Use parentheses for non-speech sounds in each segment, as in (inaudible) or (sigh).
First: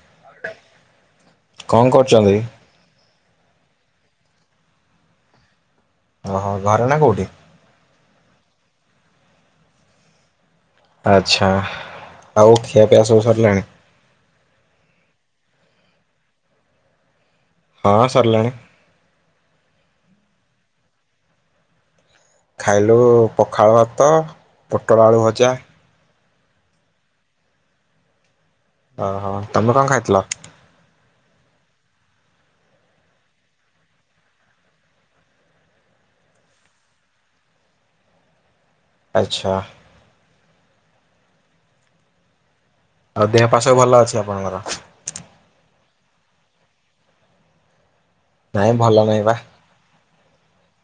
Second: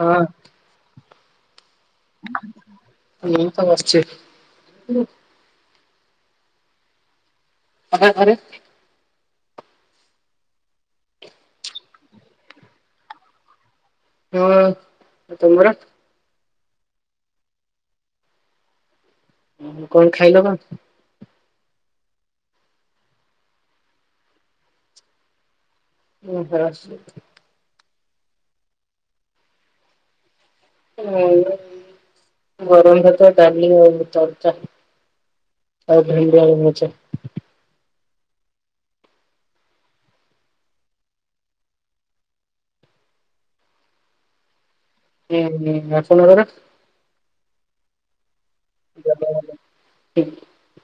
ହଁ କଣ କରୁଛନ୍ତି? ମୁଁ ତ ବସଚି। ଓହୋ ଘରେ ନା କୋଉଠି ହ ଆ (unintelligible) ଆଚ୍ଛା ଆଉ ଖିଆ ପିଆ ସରିଲାଣି। ହଁ ମତମର (unintelligible) ହଁ ସରିଲାନି। କଣ ଖାଇଲ କଣ? ଖାଇଲୁ ପଖାଳୁ ଭାତ ପୋଟଳ ଆଳୁ ଭଜା ହୁଁ ହ। ଓ ହୋ ତମେକଣ ଖାଇଥିଲ। ହ ଗରମ ଭାତ ଡାଲି ତରତା ଆଉ ଭେଣ୍ଡିଆଳୁ ଭଜା ଆଚ୍ଛା। ଆଉ ଦେହ ପା ସବୁ ଭଲ ଅଛି ଆପଣଙ୍କର ହୁଁ ହ ଶଣାର (unintelligible) ନାଇଁ ଭଲ ନାହିଁ ବା।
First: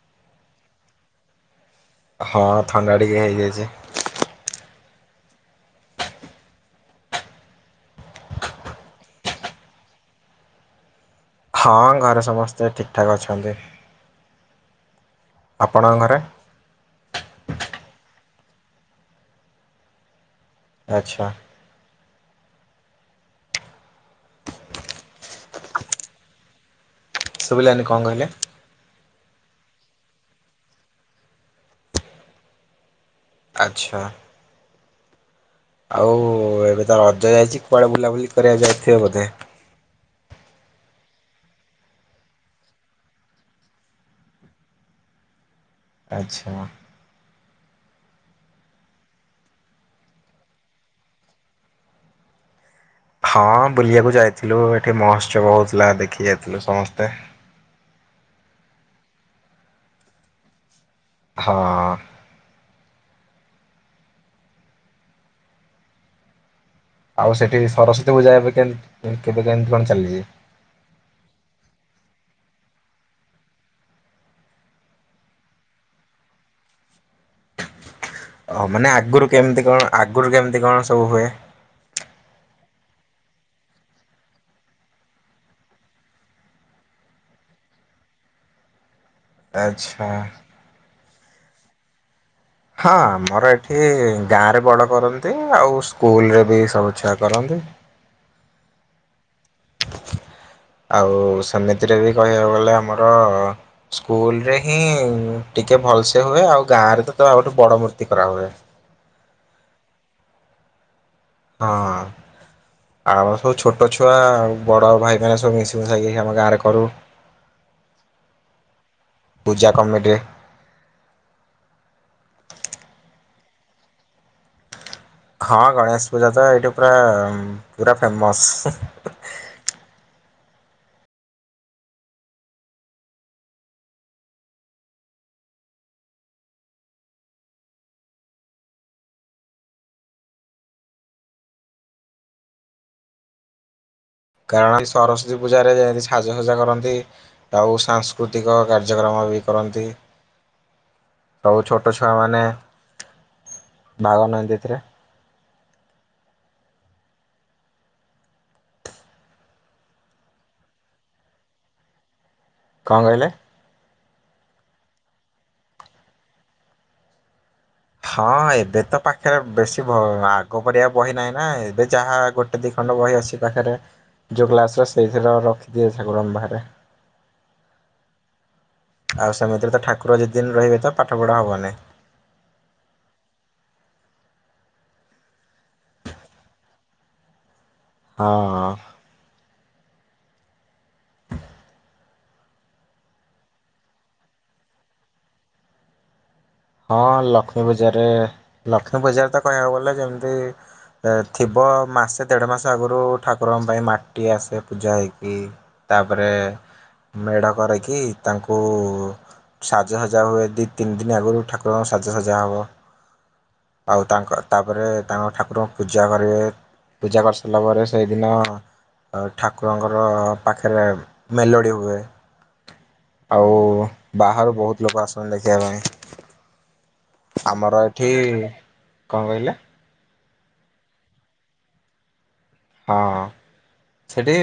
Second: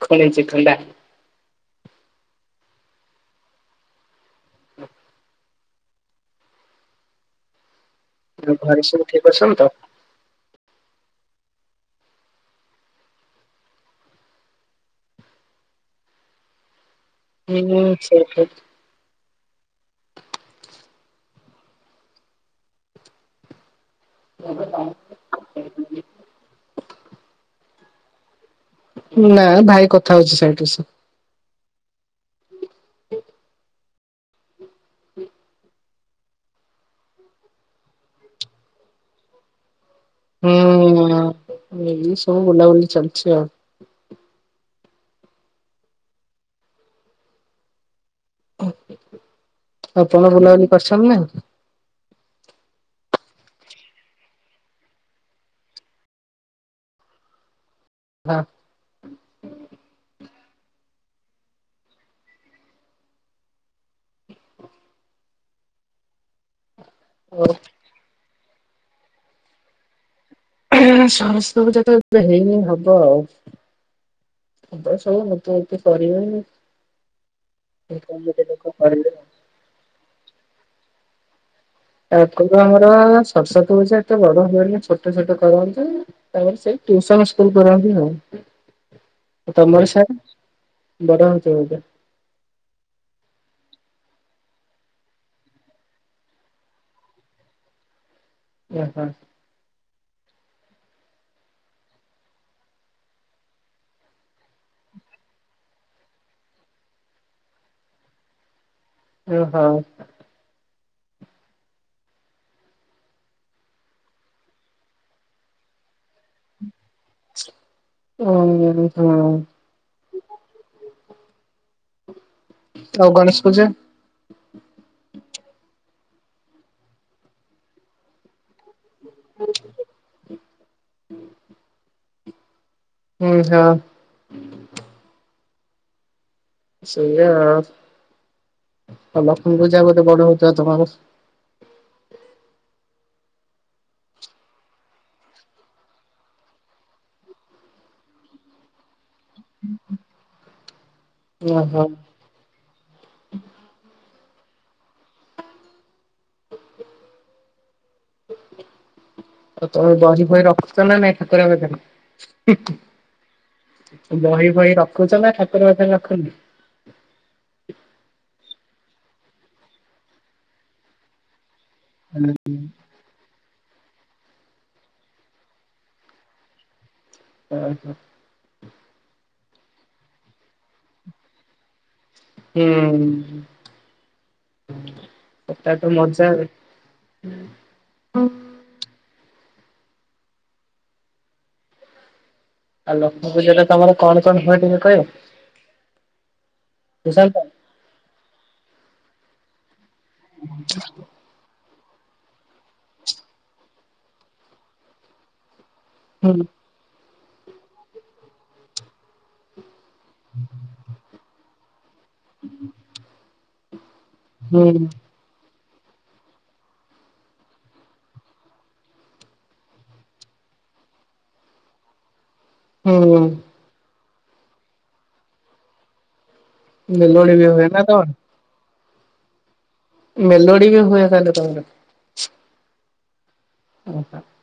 ଖଣ ଚ ଖଣ୍ଡା (unintelligible) ହଁ ଥଣ୍ଡା ଟିକେ ହେଇଯାଇଛି। ଆ ଘରେ ସବୁ ଠିକ୍ ଅଛନ୍ତି ତ। ହଁ ଘରେ ସମସ୍ତେ ଠିକ ଠାକ୍ ଅଛନ୍ତି ଆପଣଙ୍କ ଘରେ ହୁଁ ସେ ଆଚ୍ଛା। (unintelligible) ବୁଲାନି କଣ କହିଲେ? ନା ଭାଇ କଥା ହଉଛି ସେଇଠ ସେ। (unintelligible) ଆଚ୍ଛା। ହୁଁ। ଆଉ ଏବେ ତ ରଜ ଯାଇଛି କୁଆଡେ ବୁଲାବୁଲି କରିବାକୁ ଯାଇଥିବ ବୋଧେ। ହୁଁ ଏ ସବୁ ବୁଲାବୁଲି ଚାଲିଛି ଆଉ। ଆଚ୍ଛା। ଆପଣ ବୁଲାବୁଲି କରିଛନା ନା କି? ହଁ ବୁଲିବାକୁ ଯାଇଥିଲୁ ଏଠି ମହୋତ୍ସବ ହଉଥିଲା ଦେଖି ଯାଇଥିଲୁ ସମସ୍ତେ। ହଁ। ହଁ। ଆଉ ହଁ ସେଠି ସରସ୍ଵତୀ ପୂଜା ପାଇଁ କେ କେବେ କେମିତି କଣ ଚାଲିଛି? ସମସ୍ତଙ୍କୁ ଯଦି ହେଇନି ହବ ଆଉ ବ ସବୁ ମତେ ଏତେ କରିବ। ଓ ମାନେ ଆଗରୁ କେମିତି କଣ ଆଗରୁ କେମିତି କଣ ସବୁ ହୁଏ। ତାପ ଆମର ସରସ୍ଵତୀ ପୂଜା ଏତେ ବଡ ହୁଏନି ଛୋଟ ଛୋଟ କରନ୍ତି ତାପରେ ସେଇ ଟିୟୁସନ ସ୍କୁଲ ତରଫରୁ ହୁଏ। ଆଚ୍ଛା। ବଡ଼ ହୋଉଛ ବୋଧେ। ହଁ ଆମର ଏଠି ଗାଁ (unintelligible) ଆଉ ସେମିତିରେ ବି କହିବାକୁ ଗଲେ ଆମର ସ୍କୁଲ ରେ ହିଁ ଟିକେ ଭଲସେ ହୁଏ। ଆଉ ଗାଁରେ ତ ଆଉଠୁ ବଡ ମୂର୍ତ୍ତି କରାହୁଏ। ଓ ହୋ। ହଁ ଆଉ ସବୁ ଛୋଟ ଛୁଆ ବଡ ଭାଇ ମାନେ ସବୁ ମିଶି ମୁସାକି ଆମ ଗାଁ ରେ କରୁ। (unintelligible) ପୂଜା କମିଟିରେ ଆଉ ଗଣେ ପୂଜା। ହଁ ଗଣେଶ ପୂଜା ତ ଏଇଠି ପୁରା ପୁରା ଫେମସ। ହୁଁ ହଁ। ସେଇଆ ଆଉ ଲକ୍ଷ୍ମୀ ପୂଜା ଗୋଟେ ବଡ ହଉଥିବ ତମର। କାରଣ ସରସ୍ଵତୀ ପୂଜାରେ ଯେମିତି ସାଜସଜା କରନ୍ତି। ଆଉ ସାଂସ୍କୃତିକ କାର୍ଯ୍ୟକ୍ରମ ବି କରନ୍ତି। ତ ଓହୋ ଛୋଟ ଛୁଆ ମାନେ ବାଘ ନ (unintelligible) ଆଉ ତମେ ବହି ଫଇ ରଖୁଛ ନା ନାଇଁ ଠାକୁର ପାଖରେ। କଣ କହିଲେ? ବହି ଫଇ ରଖୁଛ ନା ଠାକୁର ପାଖରେ ରଖନି। ହଁ ଏବେ ତ ପାଖରେ ବେଶୀ ବ ଆଗ ପରିଆ ବହି ନାହିଁ ନା ଏ ଯାହା ଗୋଟେ ଦି ଖଣ୍ଡ ବହି ଅଛି ପାଖରେ। ଯଉ ଗ୍ଲାସରେ ସେଇଥିରେ ରଖିଦିଏ ଠାକୁରଙ୍କ ବାହାରେ। ହଁ- ହଁ। ଆଉ ସେମିତିରେ ତ ଠାକୁର ଯେତଦିନ ରହିବେ ତ ପାଠ ପଢା ହବନାହିଁ। ହୁଁ ସେଟା ତ ମଜା ଆଉ। ହଁ- ହଁ। ଆଉ ଲକ୍ଷ୍ମୀ ପୂଜାରେ ତମର କଣ କଣ ହୁଏ ଟିକେ କହିବ? ହଁ ସୁଶାନ୍ତ? ଲକ୍ଷ୍ମୀ ବଜାରରେ ଲକ୍ଷ୍ମୀ ବଜାର ତ କହିବାକୁ ଗଲେ ଯେମିତି ଥିବ ଆ ମାସେ ଦେଢ଼ ମାସ ଆଗରୁ ଠାକୁରଙ୍କ ପାଇଁ ମାଟି ଆସେ ପୂଜା ହେଇକି ତା‌ ପରେ, ହୁଁ ମେଢ କରକି ତାଙ୍କୁ ସାଜସଜା ହୁଏ ଦି ତିନି ଦିନ ଆଗରୁ କ୍ରସ୍। ସାଜସଜା ହେବ ଆଉ ତାଙ୍କ ତାପରେ ହୁଁ ତାଙ୍କ ଠାକୁରଙ୍କ ପୂଜା କରିବେ। ପୂଜା କରିସାରିଲା ପରେ ସେଇଦିନ ଠାକୁରଙ୍କର ପାଖରେ ମେଲୋଡ଼ି ହୁଏ। ହୁଁ ଆଉ ବାହାରୁ ବହୁତ ଲୋକ ଆସନ୍ତି ଦେଖିବା ପାଇଁ‌। ଲୋହ ବି ହଏ ନା ତ କଣ କହିଲେ? ମେଲୋଡି ହୁଏ ତା ହେଲେ ତମର? ହଁ। ଓହୋ। ସେଠି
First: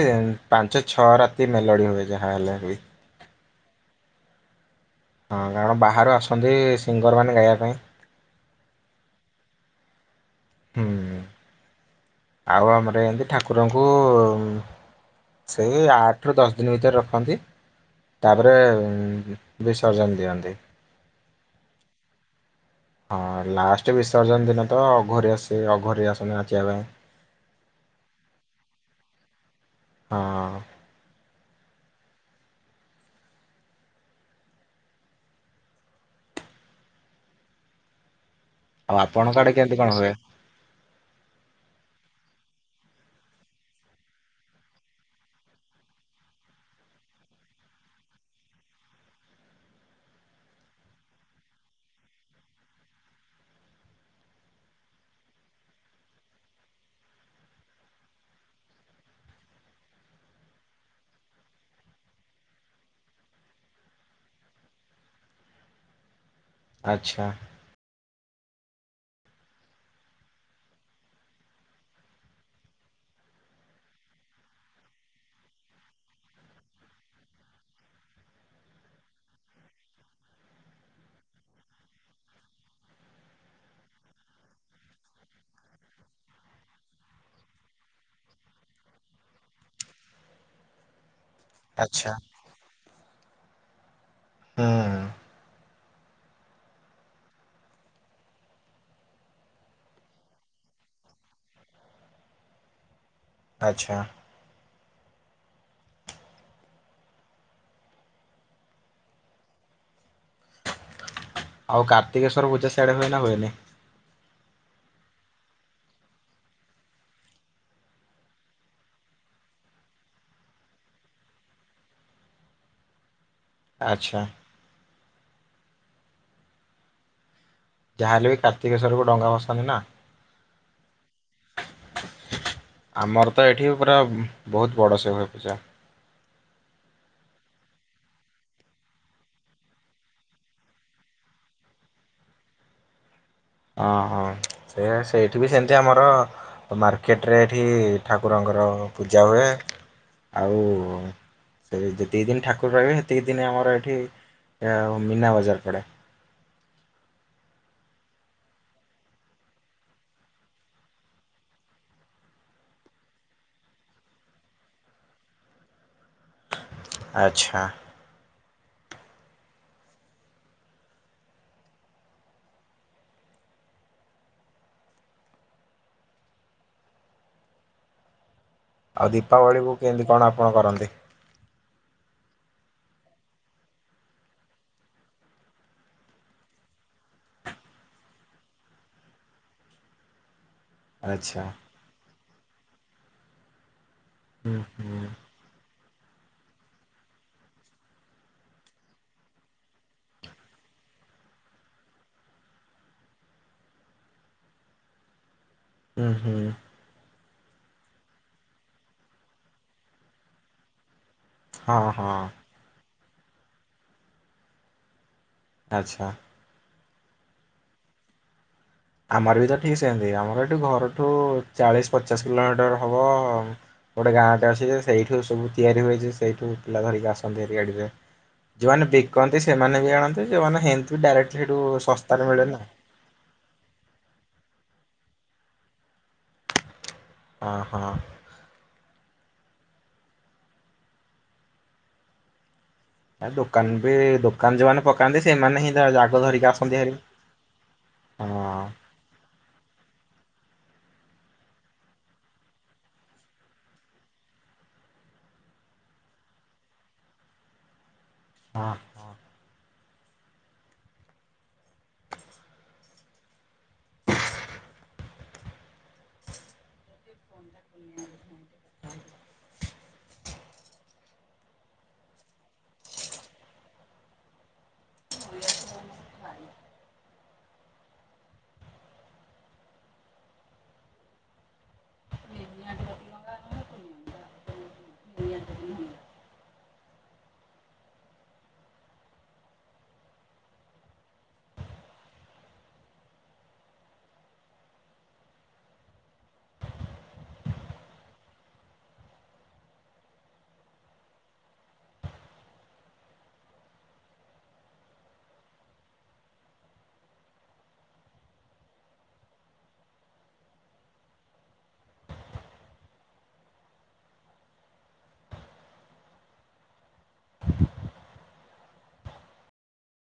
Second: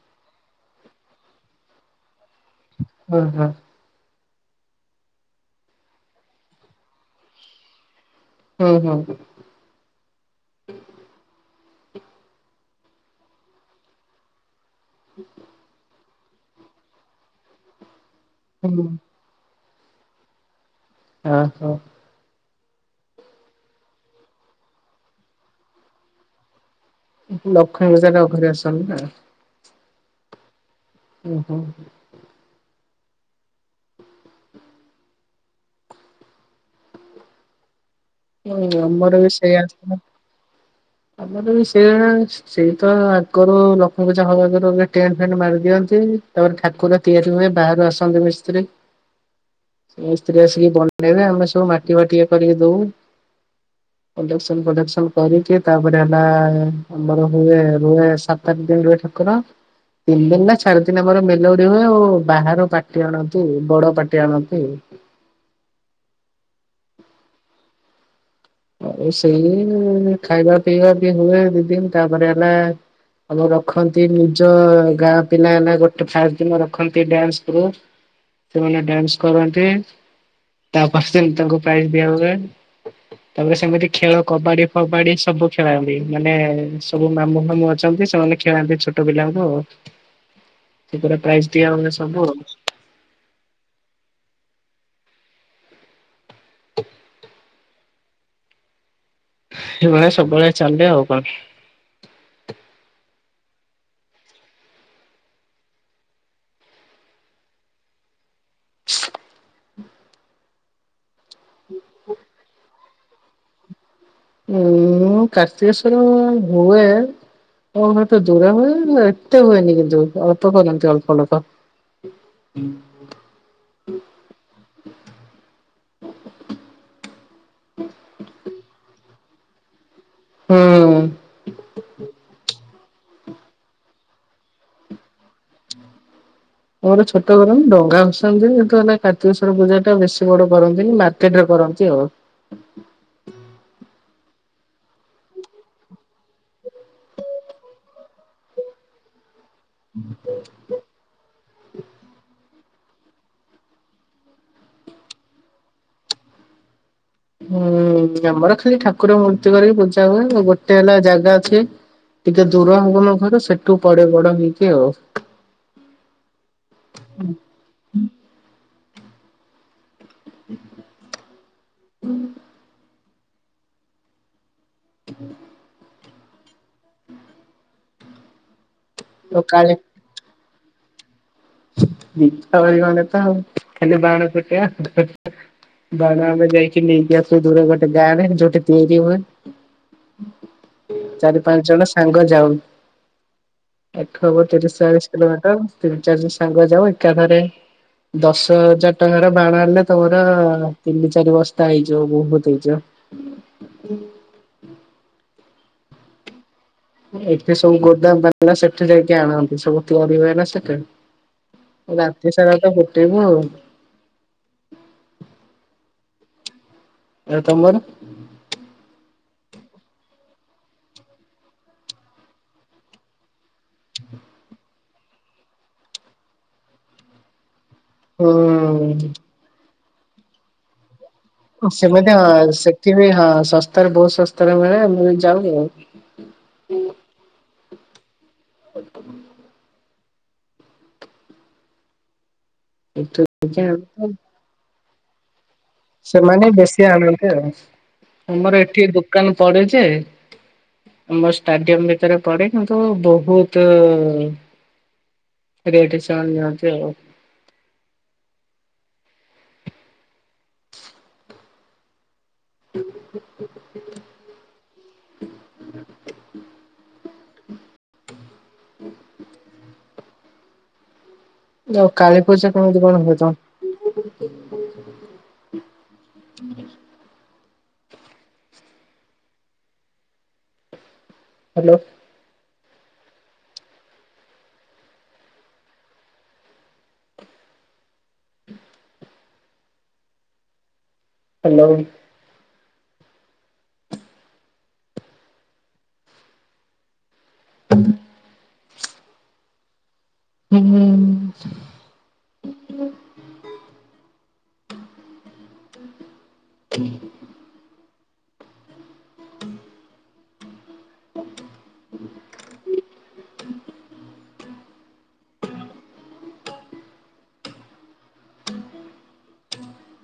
ପାଞ୍ଚ ଛଅ ରାତି ମେଲୋଡି ହୁଏ। ଯାହା ହେଲେ ବି। ହଁ ହଁ ହଁ କାରଣ ବାହାରୁ ଆସନ୍ତି ସିଙ୍ଗର ମାନେ ଗାଇବା ପାଇଁ ହୁଁ ହୁଁ। ହୁଁ। ଆଉ ଆମର ଏମତି ଠାକୁରଙ୍କୁ ସେଇ ଆଠ ଆଠ ରୁ ଦଶ ଦିନ ଭିତରେ ରଖନ୍ତି। ତାପରେ ହୁଁ। ଉ ବିସର୍ଜନ ଦିଅନ୍ତି ‌। ହ ହୋ। ହଁ ଲାଷ୍ଟ ବିସର୍ଜନ ଦିନ ତ ଅଘରି ଆସେ ଅଘରି ଆସନି ନାଚିବା ପାଇଁ। ଲକ୍ଷ୍ମୀ ପୂଜାର ରେ ଅଘରି ଆସଛନ୍ତି ନା। ହଁ। ଓୁ ହୋ। ହୁଁ ଆଉ ଆମର ବି ଆପଣଙ୍କ ଆଡେ ସେଇଆ କେମିତି କଣ ଅଛି ହୁଏ? ଆମର ବି ସେଇଆ ସେଇ ତ ଆଗରୁ ଲକ୍ଷ୍ମୀ ପୂଜା ହବାଗରୁ ଟେଣ୍ଟ ଫେଣ୍ଟ ମାରି ଦିଅନ୍ତି ତାପରେ ଠାକୁର ତିଆରି ହୁଏ ବାହାରୁ ଆସନ୍ତି ମିସ୍ତ୍ରୀ ମିସ୍ତ୍ରୀ ଆସିକି ବନେଇବେ ଆମେ ସବୁ ମାଟି ବାଟି କରିକି ଦଉ। ପ୍ରଡକ୍ସନ ଫ୍ରଡକ୍ସନ କରିକି ତାପରେ ହେଲା ଆମର ହୁଏ ରୁହେ ସାତ ଆଠ ଦିନ ରୁହେ ଠାକୁର ତିନି ଦିନ ନା ଚାରି ଦିନ ଆମର ମେଲୋଡି ହୁଏ ଆଉ ବାହାର ପାଟି ଆଣନ୍ତି ବଡ ପାଟି ଆଣନ୍ତି। ଆଚ୍ଛା। ଆଉ ସେଇ ଖାଇବା ପିଇବା ବି ହୁଏ ଦି ଦିନ ତାପରେ ହେଲା ଆମ ରଖନ୍ତି ନିଜ ଗାଁ ପିଲା ହେଲା ଗୋଟେ ଫାଷ୍ଟ ଦିନ ରଖନ୍ତି ଡ୍ୟାନ୍ସ ପ୍ରୋ ସେମାନେ ଡ୍ୟାନ୍ସ କରନ୍ତି ତାପରେ ସେମତି ତାଙ୍କୁ ପ୍ରାଇଜ ଦିଆ ହୁଏ। ତାପରେ ସେମିତି ଖେଳ କବାଡି ଫବାଡି ସବୁ ଖେଳାନ୍ତି ମାନେ ସବୁ ମାମୁ ଫାମୁଁ ଅଛନ୍ତି ସେମାନେ ଖେଳାନ୍ତି ଛୋଟ ପିଲାଙ୍କୁ ଆଉ ସେଦ୍ବାରା ପ୍ରାଇଜ ଦିଆ ହୁଏ ଆଚ୍ଛା ସବୁ ଆଉ। ହଁ। ସେଭଳିଆ ସବୁବେଳେ ଚାଲେ ଆଉ କଣ? ଆଚ୍ଛା। ଆଉ କାର୍ତ୍ତିକେଶ୍ଵର ପୂଜା ସିଆଡେ ହୁଏ ନା ହୁଏନି। ଉଁ କାର୍ତ୍ତିକେଶ୍ଵର ହୁଏ ମୋ ହତ ଦୂର ହୁଏ ଏତେ ହୁଏନି କିନ୍ତୁ ଅଳ୍ପ କରନ୍ତି ଅଳ୍ପ ଅଲୋକ ଆଚ୍ଛା। ରଙ୍ଗା ବସାନୀ ନା ହୁଁ। ଆମର ତ ଏଠି ପୁରା ବହୁତ ବଡ଼ ସେ ହୁଏ ପୁଜା। ମୋର ଛୋଟ ଘର ଡଙ୍ଗା ଭସାନ୍ତି ଯେତ ହେ କାର୍ତ୍ତିକେଶ୍ଵର ପୂଜା ଟା ବେଶୀ ବଡ କରନ୍ତିନି ମାର୍କେଟରେ କରନ୍ତି ଆଉ। ହଁ ହଁ ସେ ସେଇଠି ବି ସେମିତି ଆମର ମାର୍କେଟ ରେ ଏଠି ଠାକୁରଙ୍କର ପୂଜା ହୁଏ। ଆଉ ସେ ଯେତିିକି ଦିନ ଠା କୁର୍ ରହିବେ ହେତିକି ଦିନେ ଆମର ଏଠି ମୀନା ବଜାର ପଡ଼େ। ହୁଁ ଆମର ଖାଲି ଠାକୁର ମୂର୍ତ୍ତି କରିକି ପୂଜା ହୁଏ ଆଉ ଗୋଟେ ହେଲା ଜାଗା ଅଛି ଟିକେ ଦୂର ହବ ମୋ ଘର ସେଠୁ ପଡେ ବଡ ହେଇକି ଆଉ। ଆଚ୍ଛା। (inaudible) (inaudible) ଆଉ ଦୀପାବଳି କୁ କେମିତି କଣ କଣ କରନ୍ତି? ମିଠା ଦ ମାନେ ତ ଖାଲି ବାଣ ଫୁଟେଇବା (unintelligible) ବାଣ ଆମେ ଯାଇକି ନେଇକିୁ ଦୂର ଗୋଟେ ଗାଁରେ ଯୋଉଟେ ତିଆରି ହୁଏ। ଚାରି ଆଚ୍ଛା ପାଞ୍ଚ ଜଣ ସାଙ୍ଗ। ଯାଉ। ଏଠୁ ହବ ହୁଁ ତିରିଶ ହୁଁ ଚାଳିଶ କିଲୋମିଟର। ତିନି ଚାରି ଜ ସାଙ୍ଗ ଯାଉ ଏକାଥରେ ଦଶ ହଜାର ଟଙ୍କାର ବାଣ ଆଣିଲେ ତମର ତିନି ଚାରି ବସ୍ତା ହେଇଯିବ ବହୁତ ହେଇଯିବ। ହୁଁ ହୁଁ। ଏଠି ସବୁ ଗୋଦାମ ବା ସେଠି ଯାଇକି ଆଣନ୍ତି ସବୁ ତିଆରି ହୁଏନା ସେଠି। ହଁ ହଁ ରାତିି ସାରା ତ ଫ ଫଟେବ ଆଉ। ଆଚ୍ଛା। ଏ ତମର ଆମର ବି ତ ଠିକ୍ ସେମତି। ଆମର ଏଇଠି ଘରଠୁ ଚାଳିଶ ପଚାଶ କିଲୋମିଟର ହବ ଗୋଟେ ଗାଁଟେ ଅଛି ଯେ ସେଇଠୁ ସବୁ ତିଆରି ହୋଇଚି ସେଇଠୁ ପିଲା ଧରିକି ଆସନ୍ତି। ଗାଡିରେ ଯୋଉମାନେ ହୁଁ ବିକନ୍ତି ସେମାନେ କିଣନ୍ତି, ଯେଉଁମାନେ ହେମତି ଡାଇରେକ୍ଟ ସେଇଠୁ ସେ ମଧ୍ୟ ଶସ୍ତାରେ ହଁ ମିଳେ ନା। ସେଥିାପାଇଁ ହଁ ଶସ୍ତାରେ ବହୁତ ଶସ୍ତାରେ ମିଳେ ମୁଁ ଯାଉନି ଆଉ ତ ହଁ ହଁ। ହ ଏଠୁ ଏ ଯାଇକି ଦୋକାନ ବି ଆଣୁ ଦୋକାନ ଯୋଉମାନେ ପ (unintelligible) କାେ ସେମାନେହିଁ ସେମାନେ ବେଶୀ ଆଣନ୍ତି ଆଉ ହଁ ଆମର ଏଠି ଦୋକାନ ପଡ଼େ। (unintelligible) ଆମ ଷ୍ଟାଡିୟମ୍ ଭିତରେ ପଡି କିନ୍ତୁ ବହୁତ ରେଟ୍ ସେମାନେ ନିଅନ୍ତି ଆଉ ହଁ ହଁ। ହଁ (inaudible) କାହାକୁ ଆଉ କାଳୀ ପୂଜା କେମିତି କଣ ହୁଏ ତ? ହୁଁ ହାଲୋ। ତିନି ଆଣ୍ଟି ରସନଙ୍ଗା ନୁହେଁ କି (inaudible) ନେଇଆନ୍ତା କି ନହେନେ। ହୁଁ ହେଲୋ। ହ ଉଁ ହୁଁ। ହୁ